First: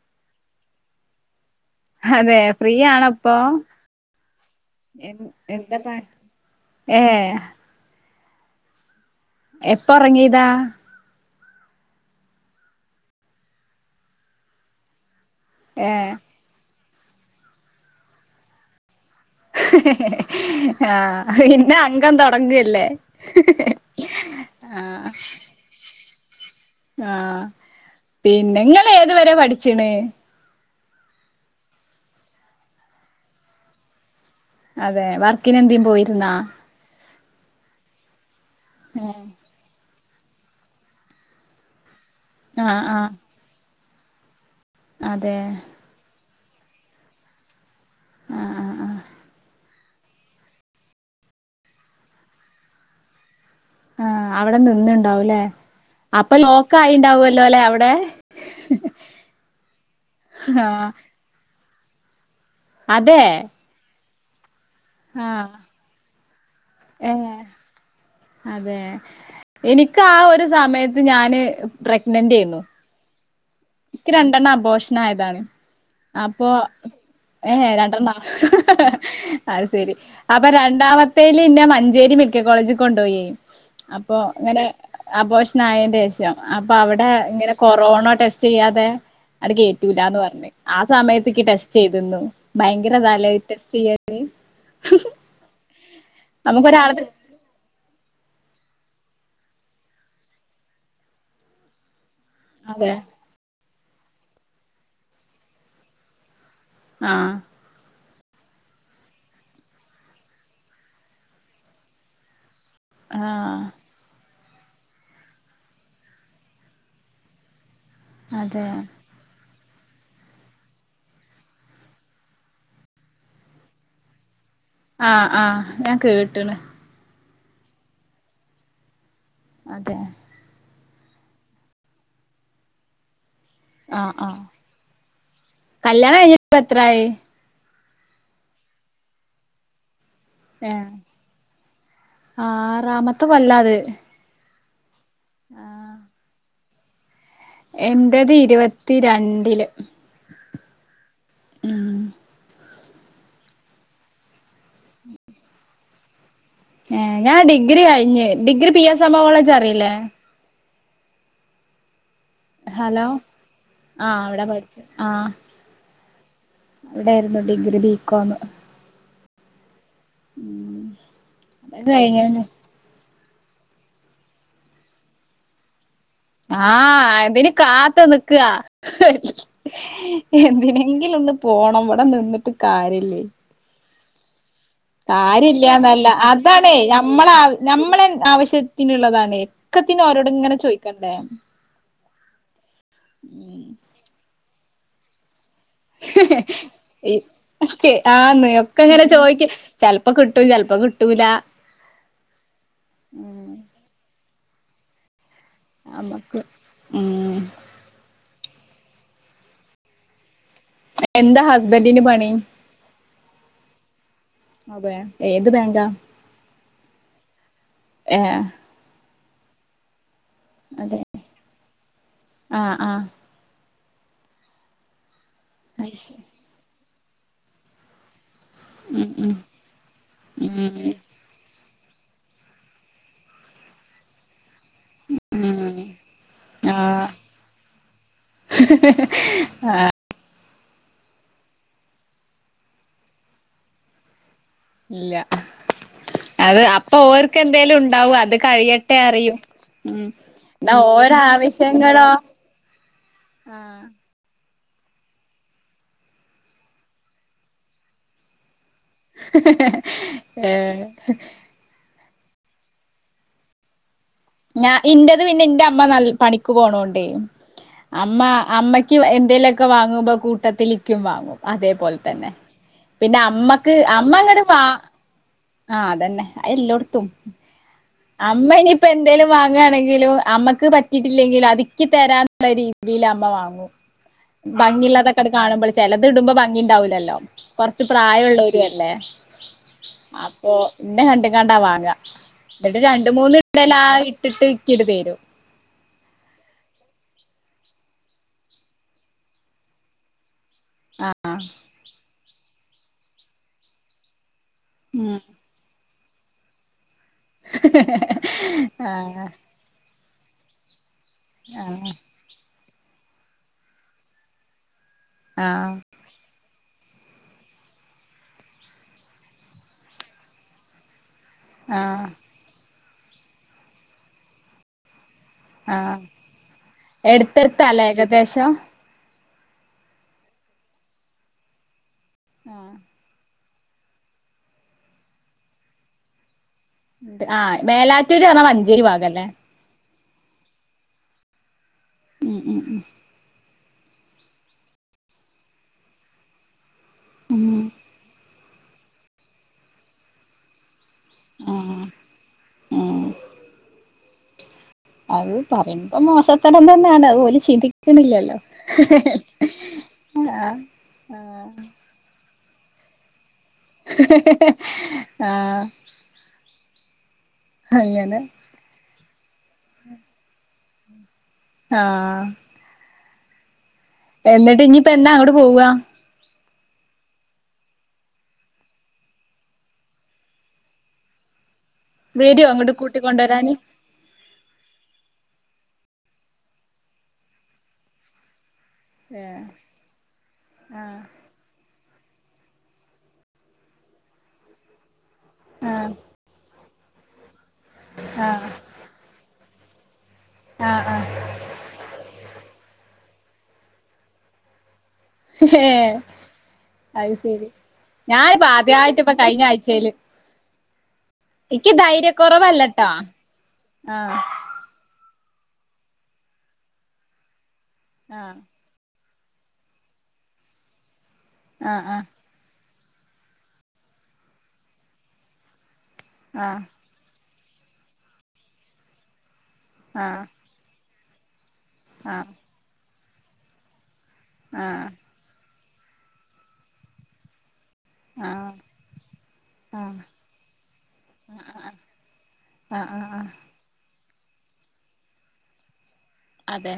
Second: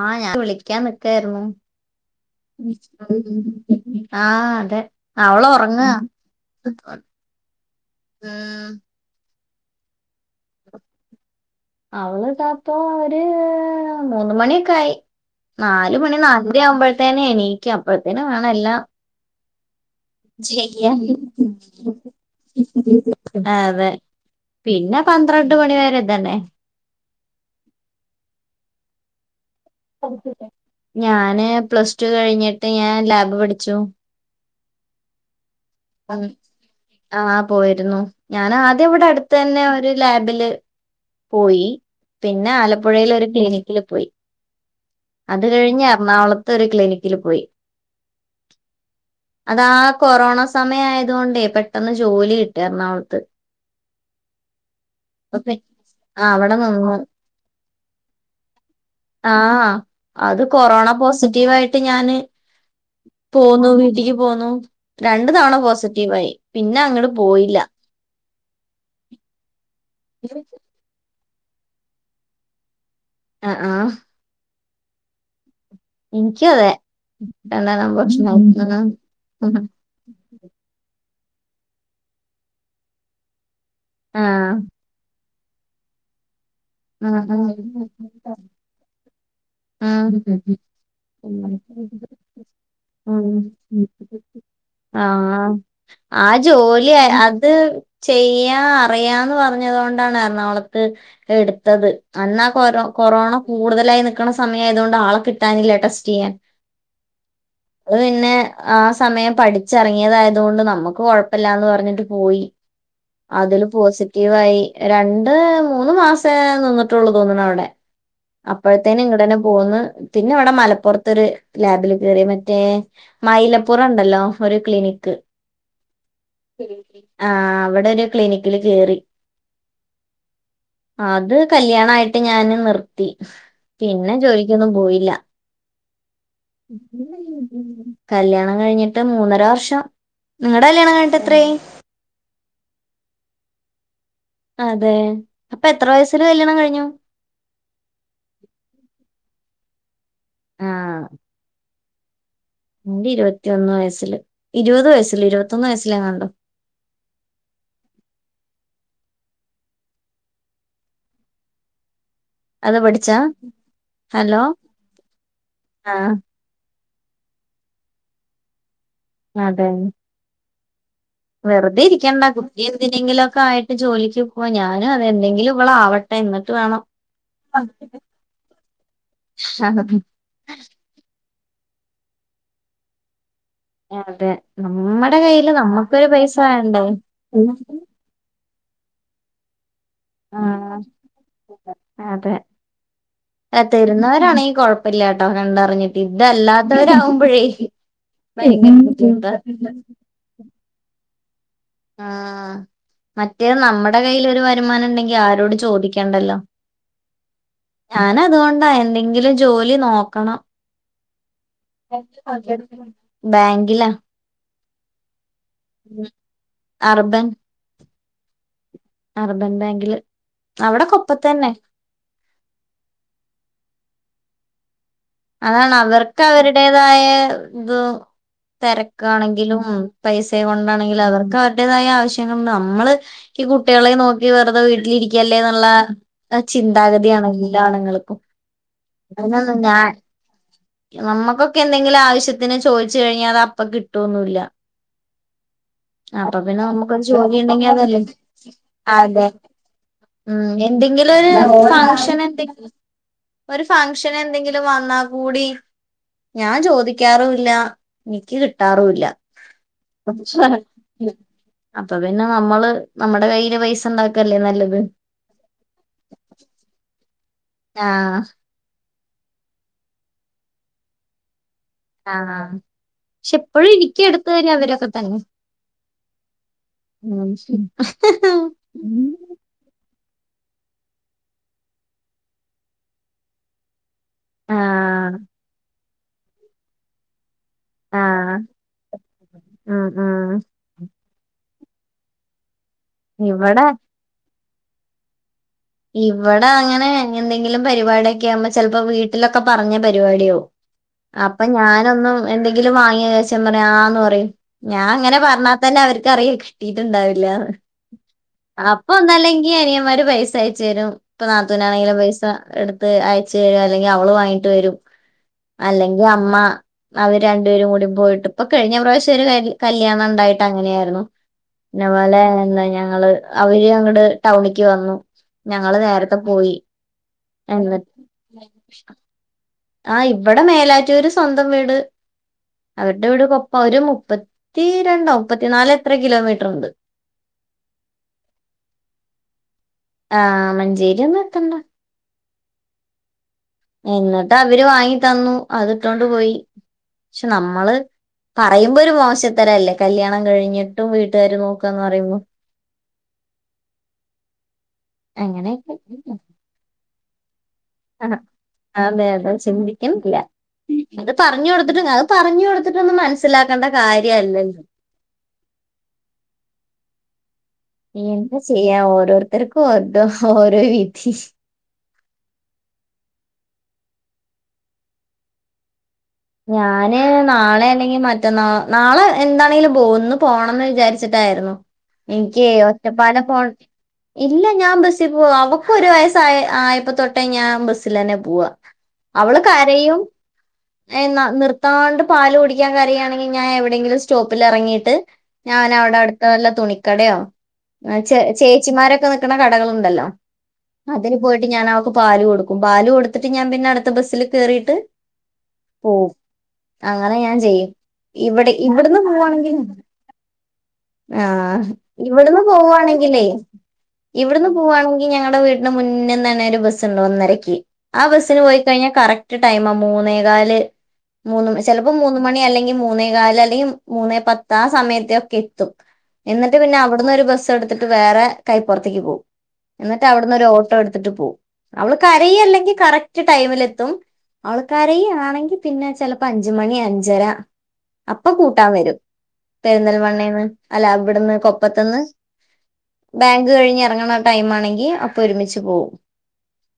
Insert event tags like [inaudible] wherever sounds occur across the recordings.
ആഹ് ഞാൻ വിളിക്കാൻ നിക്കായിരുന്നു അതെ ഫ്രീ ആണപ്പൊ [unintelligible] ആഹ് അതെ അവള് ഒറങ്ങ ഏഹ് ആഹ് എപ്പൊ ഒറങ്ങിയതാ അവള് താപ്പ ഒരു മൂന്ന് മണിയൊക്കെ ആയി ഏ നാല് മണി നാലര ആവുമ്പോഴത്തേനെ എണീക്ക അപ്പഴത്തേന വേണം എല്ലാം ഹ [unintelligible] ചെയ [inaudible] [unintelligible] അങ്കം തൊടങ്ങല്ലേ അ അതെ പിന്നെ ആഹ് പന്ത്രണ്ട് മണിവരെ ഇതന്നെ ആഹ് പിന്നെ നിങ്ങള് ഏതു വരെ പഠിച്ചീണ് ഞാന് പ്ലസ് ടു കഴിഞ്ഞിട്ട് ഞാൻ ലാബ് പഠിച്ചു അതെ വർക്കിന് എന്തേും പോയിരുന്നാ ഞൻ ആദ്യം ഇവിടെ അടുത്ത തന്നെ ഒരു ലാബില് പോയി പിന്നെ ആഹ് ആഹ് ആലപ്പുയെൽ ഒരു ക്ലിനിക്കില് പോയി അതെ അത് കഴിഞ്ഞ് എറണാകുളത്ത് ത്ഒരു ക്ലിനിക്കില് പോയി ആ ആ ആ അതാ കൊറോണ സമയ ആയതോണ്ടേ പെട്ടെന്ന് ജോലി കിട്ടി എറണാകുളത്ത് ആഹ് അവിടെ നിന്നണ്ടാവുംല്ലേ ആ അപ്പൊ അവിടെ ലോക്ക് നിന്ന് ആയിണ്ടാവല്ലോ അല്ലെ അവിടെ ആഹ് അത് കൊറോണ ആഹ് പോസിറ്റീവ് ആയി ട്ട് ഞാന് അതെ പോന്നു വീട്ടിക്ക് പോന്നു രണ്ടു ആഹ് തവണ പോസിറ്റീവായി പിന്നെ അങ്ങട് ഏഹ് പോയില്ല അതെ എനിക്ക് ആ ഒരു സമയത്ത് ഞാന് പ്രഗ്നന്റായിരുന്നു ആഹ് ആഹ് ക്ക് രണ്ടെണ്ണം ആബോഷണായതാണ് അപ്പൊ എനിക്കും അതെ ഏ രണ്ടാം രണ്ടന്ന പ്രശ്നായി അഹ് ശരി അപ്പൊ രണ്ടാമത്തെ ത്തേൽ ഇന്നെ മഞ്ചേരി മെഡിക്കൽ കോളേജിൽ കൊണ്ടോയി അപ്പോ ആഹ് ങ്ങനെ ന്നയെന്റെഷം അപ്പൊ അവിടെ ആഹ് ഇങ്ങനെ ആഹ് കൊറോണോ ടെസ്റ്റ് യ്യാതെ അട് കേറ്റൂലന്ന് പർഞ് ആഹ് ആ സമയത്തേക്ക് ടെസ്റ്റ് ചെയ്തിു ഭയങ്കര തല ടെസ്റ്റ് ആഹ് ചെയ്യാന് ആഹ് ആ ജോലി നമുക്കൊരാളെ അത് ചെയ്യ പ്രയാന്ന് പറഞ്ഞതോണ്ടാണ് എറണാകുളത്ത് എടുത്തത് അന്നാ കൊറ അതെ കൊറോണ കൂടുതലായി നക്ണ സമയ ആയതുകൊണ്ട് ആളെ കിട്ടാനില്ല ടെസ്റ്റ് യ്യാൻ ആഹ് അത് പിന്നെ ആ സമയം പഠിച്ചിറങ്ങിയതായതുകൊണ്ട് നമുക്ക് കൊഴപ്പില്ലാന്ന് പറഞ്ഞിട്ട് പോയി ആഹ് അതില് പോസിറ്റീവായി രണ്ട് മൂന്ന് മാസ പേ നിന്നിട്ടുള്ളൂ തോന്നണ അവിടെ അതെ അപ്പോഴത്തേന് ഇങ്ങെടന്നെ പോന്ന് പിന്നെ ഇവിടെ മലപ്പുറത്തൊരു ലാബിൽ കേറി മറ്റേ മൈലപ്പുറംണ്ടല്ലോ ഒരു ക്ളിനിക്ക് ആഹ് ആഹ് ഞാൻ കേട്ട്ണ് ആ് അവിടെ ഒരു ക്ലിനിക്കില് കയറി അതെ അത് കല്യാണ ആയിട്ട് ഞാന് നിർത്തി ആഹ് പിന്നെ ആഹ് ജോലിക്കൊന്നും പോയില്ല കല്യാണം കഴിഞ്ഞിട്ട് എത്രായി കല്യാണം കഴിഞ്ഞിട്ട് മൂന്നര വർഷം നിങ്ങളുടെ കല്യാണം കഴഞ്ഞിട്ട് എത്രായി ആ റാമത്ത് കൊല്ലാത് അതെ അപ്പൊ എത്ര വയസ്സില് കല്യാണം കഴിഞ്ഞു എന്റത് ഇരുപത്തിരണ്ടില് ആഹ് അന്റെ ഇരുപത്തിയൊന്ന് വയസ്സില് ഇരുപത് വയസ്സില് ഇരുപത്തൊന്ന് വയസ്സിലങ്ങണ്ടോ ഏ ഞാൻ ഡിഗ്രി കഴിഞ് degree P S M college അറിയില്ലേ അത് ഹലോ പഠിച്ചാ ആഹ അവിട ഹലോ പഠിച്ചെ ആഹ ആഹ് അവിടെ ആയിരുന്നു ഡിഗ്രി ബികോംമ് അതെ വെറുതെ അത് ഇരിക്കണ്ട കഴിഞ്ഞേന് കുട്ടി എന്തിനെങ്കിലും ഒക്കെ ആയിട്ട് ജോലിക്ക് പോവാ ഞാനും അതെ എന്തെങ്കിലും ഇവള് ആവ ആഹ എന്തിന് കാ പോണം ഇവ്ടെ നിന്നിട്ട് കാര്യല്ലേ അതെ നമ്മടെ ആരു കയ്യില് നമ്മക്കൊരു ഇല്യാന്നല്ല പൈസ അതാണ് വേണ്ടേ നമ്മളെ ആവ നമ്മളെ ആവശ്യത്തിനുള്ളതാണ് ഒക്കത്തിന് ഓരോട് ആ ഇങ്ങനെ ചോയിക്കണ്ടേ അതെ തരുന്നവരാണെ കുഴപ്പല്ല്യട്ടോ കണ്ട [unintelligible] ആന്നെ ഭയങ്കര ഒക്കെ അങ്ങനെ ബുദ്ധിമുട്ടാ ചോദിക്കും ചിലപ്പോ കിട്ടും ചിലപ്പോ കി ട്ടൂല ആ മറ്റേ നമ്മടെ കൈയ്യിൽ ഒരു വരുമാനം ഉണ്ടെങ്കി ആരോട് ചോദിക്കണ്ടല്ലോ നമ്മക്ക് ഉം ഞാനതുകൊ ണ്ട എന്തെങ്കിലും ജോലി നോക്കണം എന്താ ഹസ് ബാങ്കില അതെ ഏത് ബാങ്കാ അർബൻ ഏ അർബൻ ബാങ്കില് അവിടെ അതെ കൊപ്പത്തന്നെ ആഹ് ആഹ് അതാണ് അയ്ശരി അവർക്ക് അവരുടേതായ ഇതു ഉം തെരക്കാണെങ്കിലും പൈസ ഉം കൊണ്ടാണെങ്കിലും അവർക്ക് അവ ര്തായ ആവശ്യങ്ങൾണ്ട് നമ്മള് ഈ കുട്ടികളെ നോക്കി വെറുതെ വീട്ടിലിരിക്കല്ലേ ഉം എന്നുള്ള ഉം ആഹ് ചിന്താഗതിയാണ് എല്ലാ ആണുങ്ങൾക്കും അന്നന്നഞാൻ നമ്മക്കൊക്കെ എന്തെങ്കിലും ആവശ്യത്തിന് ചോദിച്ചു കഴിഞ്ഞാ അത് അപ്പൊ കിട്ടുവൊന്നുംല്ല ഇല്ല അപ്പൊ അത് പിന്നെ അപ്പൊ നമ്മുക്കെരു ജോലി ഓർക്ക് എന്തേലും ഉണ്ടെങ്കിഅതെല്ലെ ഉണ്ടാവും അത് കഴിയട്ടെ അതെ അറിയും ഉം എന്നാ എന്തെങ്കിലും ഓരോ ഒരു ആവശ്യങ്ങളോ ഫംങ്ഷന്എന്ത ഒരു ഫംങ്ഷ എന്തെങ്കിലും വന്നാ കൂടി ഞാൻ ചോദിക്കാറുല്ല എനിക്ക് കി ട്ടാറുല്ല ഏ [unintelligible] അതൊണ്ട പിന്നെ നമ്മള് നമ്മടെ കയ്യില് പൈസ ഒണ്ടാ ഞ ഇന്റെത് പിന്നെ എന്റെ അമ്മ നൽ പണിക്ക് പോണോണ്ടേ അമ്മ ആഹ് അമ്മ ക്കും എന്തേലൊക്കെ വാങ്ങുമ്പ കൂട്ടത്തിലേയ്ക്കും വാങ്ങും അതേപോലെ തന്നെ ആഹ് പിന്നെ പക്ഷെ എപ്പോഴും അമ്മക്ക് എനിക്ക് അമ്മ എടുത്ത് ഇങ്ങട് തരാ വാ അവരൊക്കെ തന്നെ ആഹ അതന്നെ എല്ലേടത്തും അമ്മ ഇനിയിപ്പ എന്തേ ല്ലും വാങ്ങയാണെങ്കിലും അമ്മക്ക് പറ്റിട്ടില്ലെങ്കില് അതിക്ക് തരാനുള്ള രീതിയിൽ അമ്മ വാങ്ങും ഭംഗി ആഹ് ഇല്ലാതൊക്കെ അത് കാണുമ്പോള് ചിലത് ഇടുമ്പോ ഭംഗി ഉണ്ടാവൂല്ലല്ലോ കൊറച്ച് പ്രായ ആഹ് ഉള്ളവരല്ലേ ഉം ഉം അപ്പൊ എന്റെ കണ്ടും കാണ്ടാ വാങ്ങ ഇട്ടിട്ട് രണ്ട് മൂന്ന ഇവിടെ ഇടല്ലാം ഇട്ടിട്ട് ഇക്കിട്ട് തരും ഇവിടെ അങ്ങനെ എന്തെങ്കിലും പരിപാടിയൊക്കെ ആകുമ്പോ ചിലപ്പോ വീട്ടിലൊക്കെ പറഞ്ഞ പരിപാടിയോം ആഹ് അപ്പൊ ഞാനൊന്നും എന്തെങ്കിലും വാങ്ങിയച്ച പറയാ ആന്ന് പറയും ഞാൻ ഉം അങ്ങനെ പറഞ്ഞാ തന്നെ അവർക്ക് അറിയാം കിട്ടി ട്ടൊണ്ടാവില്ലാന്ന് ആഹ് അപ്പൊന്നെല്ലങ്കില് അനിയൻമാര് പൈസ അയച്ച് തരും ഇപ്പ നാത്തൂനാണെങ്കിലും പൈസ എടുത്ത് അയച്ചു തരും അല്ലെങ്കി അവള് വാങ്ങിട്ട് വരും ആഹ് അല്ലെങ്കി അമ്മ അവര് രണ്ടുപേരും കൂടി പോയിട്ട് ഇപ്പൊ കഴിഞ്ഞ പ്രാവശ്യം ഒരു കല്യാ കല്യാണം ഒണ്ടായിട്ട് അങ്ങനെയായിരുന്നു പിന്ന ആഹ് പോലെ എന്താ ഞങ്ങള് അവര് അങ്ങട് ടൗണിക്ക് വന്നു ഞങ്ങള് ആഹ് നേരത്തെ പോയി എന്നി എടുത്തെടുത്താല്ലേ ഏകദേശം ആഹ് ഇവിടെ മേലാറ്റൂര് സ്വന്തം വീട് അവരുടെ വീട് കൊ ഒരു മുപ്പത്തിരണ്ടോ മുപ്പത്തിനാല് എത്ര കിലോമീറ്റർ ഒണ്ട് [unintelligible] ആഹ് മേലാറ്റൂര് പറഞ്ഞാ മഞ്ചേരി ഭാഗം അല്ലേ ആഹ് മഞ്ചേരി ഒന്നും എത്തണ്ട. ഉം ഉം ഉം എന്നിട്ട് അവര് വാങ്ങി തന്നു അതിട്ടോണ്ട് പോയി പക്ഷേ ഉം ഉം നമ്മള് പറയുമ്പൊ ഒരു മോശത്തരല്ലേ കല്ല്യാണം കഴിഞ്ഞിട്ടും വീട്ടുകാര് നോക്കാന്ന് പറയുമ്പോ ഊം അത് അങ്ങനെയൊക്കെ പറയുമ്പോ മോസത്തരം തന്നെയാണ് അത് ഓല് ചിന്തിക്ക്ണ്ല്ലല്ലോ ആഹ് ഇത് പർഞ്ഞു കൊടുത്തിട്ട് കാ അത് പർഞ്ഞു കൊടുത്തിട്ടൊന്നും മൻസി സ്സിലാക്കണ്ട കാര്യല്ലൽ ആഹ് ആഹ് അങ്ങനെ എന്താ ചെയ്യാ ഓരോരുത്തർക്കും [unintelligible] ഓരോ വിതി ആഹ് എന്നിട്ട് ഇഞ്ഞിപ്പ എന്നാ അങ്ങോട്ട് പോവാ ഞാന് നാളെ അല്ലെങ്കി മറ്റന്നാ നാളെ എന്താണെങ്കിലും പോവും ഇന്ന് പോണംന്ന് വിചാരിച്ചിട്ടാ യിരുന്നു വരോ ഇൻക്കീ അങ്ങോട്ട് ഒറ്റപ്പാല പോ കൂട്ടിക്കൊണ്ടുവരാന് ഇല്ല ഞാൻ ബസിൽ പോവും അവ ക്കൊരു ഒരു വയസ്സായ ആ ആയപ്പ തൊട്ടേ ഞാൻ ബസ്സിലെന്നെ പോവാ അവള് ഏഹ് കരയും ആഹ് എന്നാ നിർത്താണ്ട് പാല് കുടിക്കാൻ കരയാണെങ്കി ഞാ എവിടെങ്കിലും സ്റ്റോപ്പില് എറങ്ങിയിട്ട് ആഹ് ഞാനവിടെടുത്തല്ല തുണി ക്കടയോ ചേ ആഹ് ചേച്ചിമാരൊക്കെ നിക്ക്ണ കടകളുണ്ടല്ലോ ആഹ് ആഹ് അതില് പോയിട്ട് ഞാൻ അവക്ക് പാല് കൊടുക്കും പാല് കൊടു ത്തിട്ട് ഞാൻ പിന്നെ അടുത്ത ബസ്സില് കേറിയിട്ട് ഏഹ് പോവും അങ്ങനെ ഞാൻ അയ്ശരി ചെയ്യും ഞാനിപ്പോ ഇവിടെ ആദ്യായിട്ട് ഇവിടുന്ന് ഇപ്പ കഴിഞ്ഞ പോവാണെങ്കിൽ ആഴ്ചയില് ആഹ് എനിക്ക് ഇവിടുന്ന് ധൈര്യക്കൊറവല്ലട്ടോ പോവാണെങ്കിലേ ആഹ് ഇവിടുന്ന് പോവാണ് ങ്കി ഞങ്ങടെ വീടിന്റെ മുന്ന്ന്നന്നെ ഒരു ബസ്സ്‌ണ്ട് ഒന്നരയ്ക്ക് ആ ആഹ് ബസ്സിന് പോയി കഴിഞ്ഞാ കറക് റ്റ് ടൈമാ മൂന്നേകാല് മൂന്ന് ചിലപ്പോ ആഹ് മൂന്ന് മണി അല്ലെങ്കിൽ മൂന്നേ കാല് അല്ലെങ്കിൽ മൂന്നേ പത്ത് ആ സമയത്തൊക്കെ എത്തും എന്നിട്ട് ആഹ് പിന്നെ അവിടുന്ന് ഒരു ബസ് എടുത്തിട്ട് വേറെ കൈപ്പുറത്തേക്ക് പോവും. എന്നിട്ട് ആഹ് അവിടുന്ന് ഓര് ഓട്ടോ എടുത്തിട്ട് പോവും അവള് കരയില്ലെങ്കി കറക്റ്റ് ടൈമിലെത്തും. അവള് ആഹ് കരയിണെങ്കി പിന്നെ ചെലപ്പോ അഞ്ച് മണി അഞ്ചരാ ആഹ് ആഹ് അപ്പൊ ആഹ് കൂട്ടാൻ വരും. ആഹ് പെര്ന്തൽമണ്ണേന്ന് അല്ല അവിടുന്ന് കൊപ്പത്തുന്ന്. ആഹ് ആഹ് ആഹ് ബാങ്ക് കഴിഞ്ഞ് ഇറങ്ങണ ടൈം ആണെങ്കി അപ്പൊ ഒരുമിച്ച് പോവും അതെ.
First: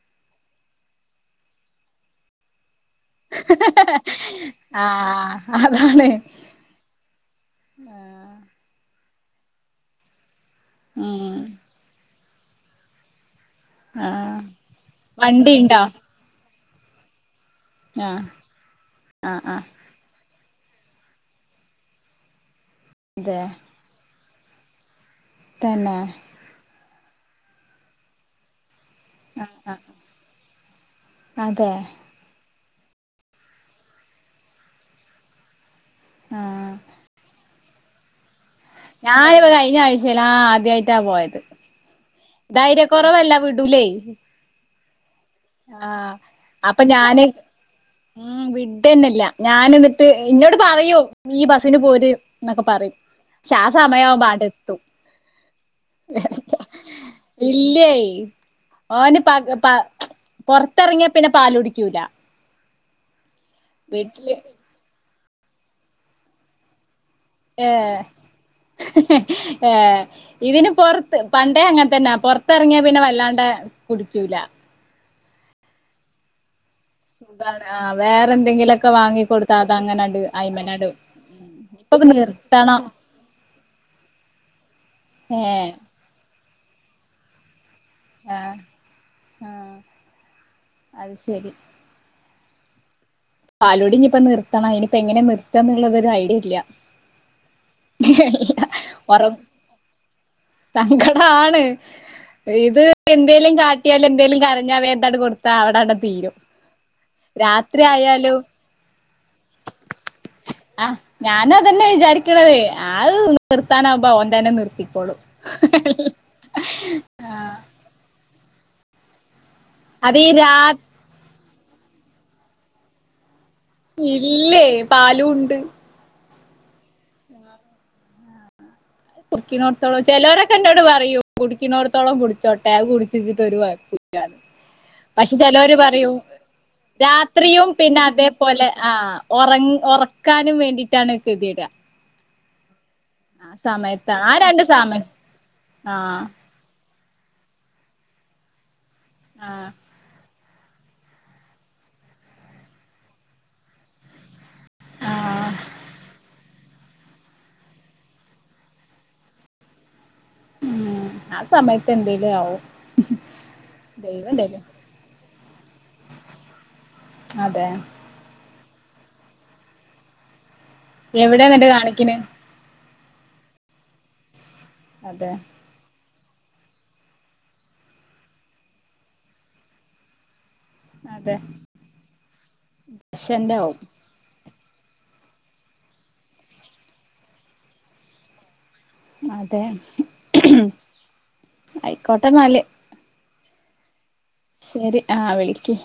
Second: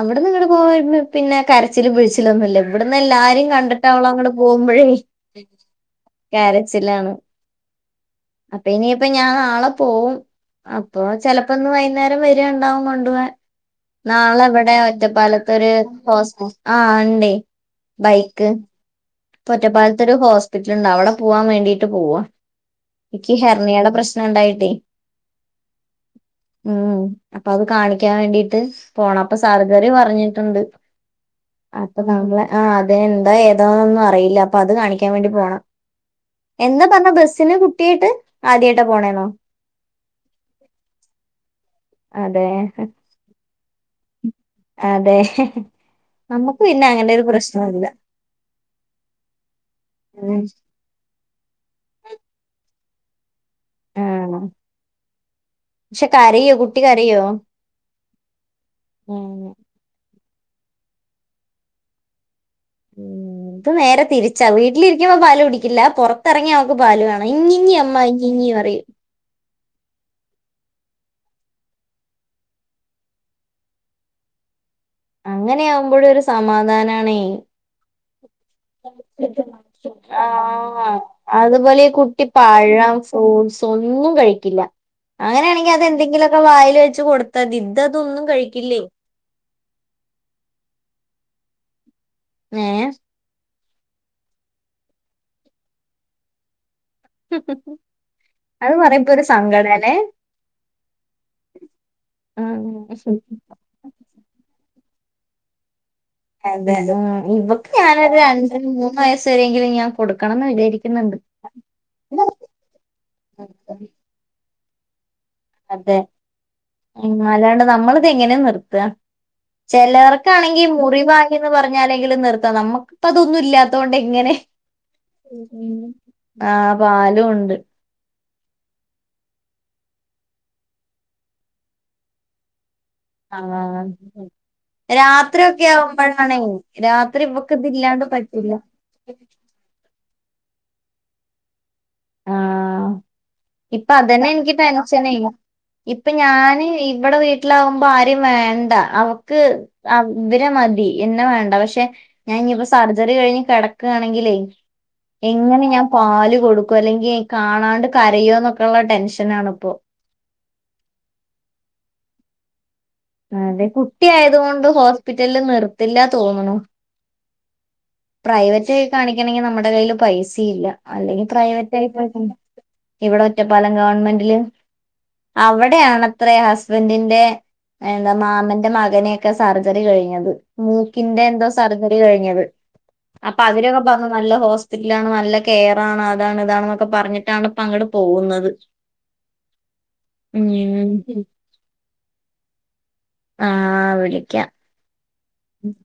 അവിടെ നിങ്ങടെ പോ പിന്നെ കരച്ചിലും പിഴിച്ചിലൊന്നുല്ല. ഇവിടന്ന് എല്ലാരും കണ്ടിട്ടാവളോ അങ്ങടെ പോകുമ്പോഴേ ആഹ് അതാണ് കരച്ചിലാണ് അപ്പൊ ഇനി അപ്പൊ ഞാൻ നാളെ പോവും. അപ്പൊ ഉം ചെലപ്പോ ഇന്ന് വൈകുന്നേരം വെരിയണ്ടാവും കൊണ്ടു പോവാൻ. ആഹ് നാളെവിടെ ഒറ്റപ്പാലത്തൊരു വണ്ടിണ്ടോ ഹോസ് ആ ഉണ്ടേ ആഹ് ബൈക്ക് ആഹ് ആഹ് ഒറ്റപ്പാലത്തരു ഹോസ്റ്റ ഹോസ്പിറ്റലുണ്ട് അവിടെ പോവാൻ വേണ്ടിട്ട് പോവാ എനിക്ക് അതെ ഹെർണിയയുടെ പ്രശ്നം ഉണ്ടായിട്ടേ തന്നെ. ഉം അപ്പൊ അത് കാണിക്കാൻ വേണ്ടിട്ട് പോണം അപ്പൊ ആ ആ സാർജറി പറഞ്ഞിട്ടുണ്ട് അതെ അപ്പൊ നാളെ ആ അതെന്താ ഏതാന്നൊന്നും അറിയില്ല അപ്പൊ അത് കാണിക്കാൻ വേണ്ടി പോണം ആ എന്താ പറഞ്ഞ ബസിന് കുട്ടിയായിട്ട് ആദ്യായിട്ടാ പോണേന്നോ ഞാനിപ്പോ കഴിഞ്ഞ ആഴ്ചല്ലാ ആദ്യായിട്ടാ പോയത് അതെ ധൈര്യകൊറവല്ല വിടുല്ലേ അതെ ആ നമുക്ക് അപ്പൊ പിന്നെ അങ്ങനെ ഒരു ഞാന് പ്രശ്നമില്ല ഉം വിഡാനില്ല ഞാന് എന്നിട്ട് ഉം ഇന്നോട് പറയോ നി ബസിന് പോര് എന്നൊക്കെ പറയും ആ സമയം ആടെ എത്തും. പക്ഷെ കരയോ കുട്ടി കരയോ ഇല്ലായി ഓന് ഉം പ പ പോറത്തിറങ്ങിയാ പിന്നെ പാല് കുടിക്കൂലാ ഉം ഇത് നേരെ തിരിച്ചാ വീട്ടിലിരിക്കുമ്പ പാല് കുടിക്കില്ല. പോറത്തിറങ്ങിയ അവക്ക് പാല് വേണം. ഞ്ഞിഞ്ഞി അമ്മ ഞ്ഞിഞ്ഞി പറയും. ഏ ഇതിന് പൊറത്ത് പണ്ടേ അങ്ങനെത്തന്നെ പൊറത്തെറങ്ങിയാ പിന്നെ വല്ലാണ്ട കുടിക്കൂലാ അങ്ങനെയ ആകുമ്പോഴ്‌ ഒരു സമാധാനം ആണെ സുഖാണ് ആഹ് വേറെ എന്തെങ്കിലൊക്കെ വാങ്ങി കൊടുത്താ അതങ്ങനണ്ട് ആ അയ്മലണ്ട് അതുപോലെ ഇപ്പൊക്കെ കുട്ടി നിർത്തണം പഴം ഫ്രൂട്ടസ് ഒന്നും കഴിക്കില്ല ഏഹ് അങ്ങനൊണെങ്കി അതെന്തെങ്കിലും വായില് വെച്ച് കൊടുത്തത് ഇതതൊന്നും ആഹ് കഴിക്കില്ലേ ആഹ് അത് ശരി ഏ പാലോടി ഇനിയിപ്പൊ നിർത്തണം. ഇനിയിപ്പ എങ്ങനെ നിർത്ത എന്നുള്ളത് ഒരു ഐഡിയ ഇല്ല. അത് പറയുമ്പോ ഒറ ഒരു സങ്കട അല്ലെ. സങ്കടാണ് ഇത് ഉം എന്തേലും കാട്ടിയാല് എന്തെലും കരഞ്ഞാ വേ അതാണ്ട്കൊടുത്ത അവിടെ അതെതെ ഇവക്ക് ഞാനൊരു രണ്ട് മൂന്ന് വയസ് ആ ഞാന് അത്തനെ വിചാരിക്കണത് അത് നിർത്താനാ ബ ഓന് തന്നെ നിർത്ത ഇപ്പോളും അതെ അല്ലാണ്ട് നമ്മളിത് എങ്ങനെയ നിർത്തുക അത് ഈ രാ ചിലർക്കാണെങ്കി മുറിവായിന്ന് പറഞ്ഞാലെങ്കിലും നിർത്താം നമ്മുക്കിപ്പം അതൊന്നും ഇല്ലാ. അതൊണ്ട് എങ്ങനെ ഇല്ലേ പാലും ഉണ്ട് ആ പാലും ഉണ്ട് കുടക്കിനോടത്തോളം ചിലവരൊക്കെ എന്നോട് പറയൂ കുടിക്കിനോടത്തോളം കുടിച്ചോ വേഗം കുടിച്ചുതിർത്തിട്ട് ഒരു ആഹ് വഴക്കുഇല്ലന്ന് പക്ഷെ രാത്രിയൊക്കെ ചിലഓര് പറയു ആവുമ്പോഴാണേ രാത്രി ഇവക്ക് രാത്രിയും പിന്നെ ഇതില്ലാണ്ട് പറ്റില്ല അതേപോലെ ആ ഉറ ഉറക്കാനും വേണ്ടിട്ടാണ് ബാരിക ആഹ് ഇപ്പൊ അതന്നെ ആ എനിക്ക് രണ്ട് സമയം ടെൻഷനെ ഇപ്പൊ ആഹ് ഞാന് ഇവടെ വീട്ടിലാകുമ്പോ ആരിം വേണ്ട അവക്ക് ആഹ് അവ് ഇവരെ മതി എന്നെ വേണ്ട പക്ഷെ ഞാൻ ഇനിയിപ്പോ സർജറി കഴിഞ്ഞ് കിടക്കുകയാണെങ്കിലേ ആഹ് എങ്ങനെ ഞാൻ പാല് കൊടുക്കും അല്ലെങ്കിൽ കാണാണ്ട് കരയോ ന്നൊക്കെള്ള ടെൻഷനാണിപ്പോ. ഉം ആ സമയത്ത് എന്തേലും ആവും. ആ അതെ കുട്ടി ദൈവം തരും ആയത്കൊണ്ട് ഹോസ്പിറ്റലിൽ നിർ ത്തില്ല തോന്നണു. അതെ പ്രൈവ റ്റിൽ കാണിക്കണമെങ്കിൽ നമ്മുടെ കയ്യിൽ പൈസ ഇല്ല അല്ലെങ്കിൽ എവിടെ എന്നിട്ട് പ്രൈവറ്റ് ആയി കാണിക്കണ് ഇവിടെ ഒറ്റപ്പാലം ഗവൺമെന്റില്. അതെ അവിടെയാണത്രെ ഹസ്ബന്റിന്റെ എന്താ മാമന്റെ മകനെയൊക്കെ സർജറി കഴിഞ്ഞത്. മൂക്കിന്റെ അതെ എന്തോ സർജറി കഴിഞ്ഞത്. അപ്പൊ പേഷന്റ് ആവും അവരൊക്കെ പറഞ്ഞു നല്ല ഹോസ് പിറ്റലാണ് നല്ല കെയറാണ് അതാണ് ഇതാണെന്നൊക്കെ പറഞ്ഞിട്ടാണ് ഇപ്പങ്ങട്‌ പോകുന്നത്. അതെ ഉം ആയിക്കോട്ടെന്നാല്. ആ വിളി ശരി ആഹ് വിളിക്ക്.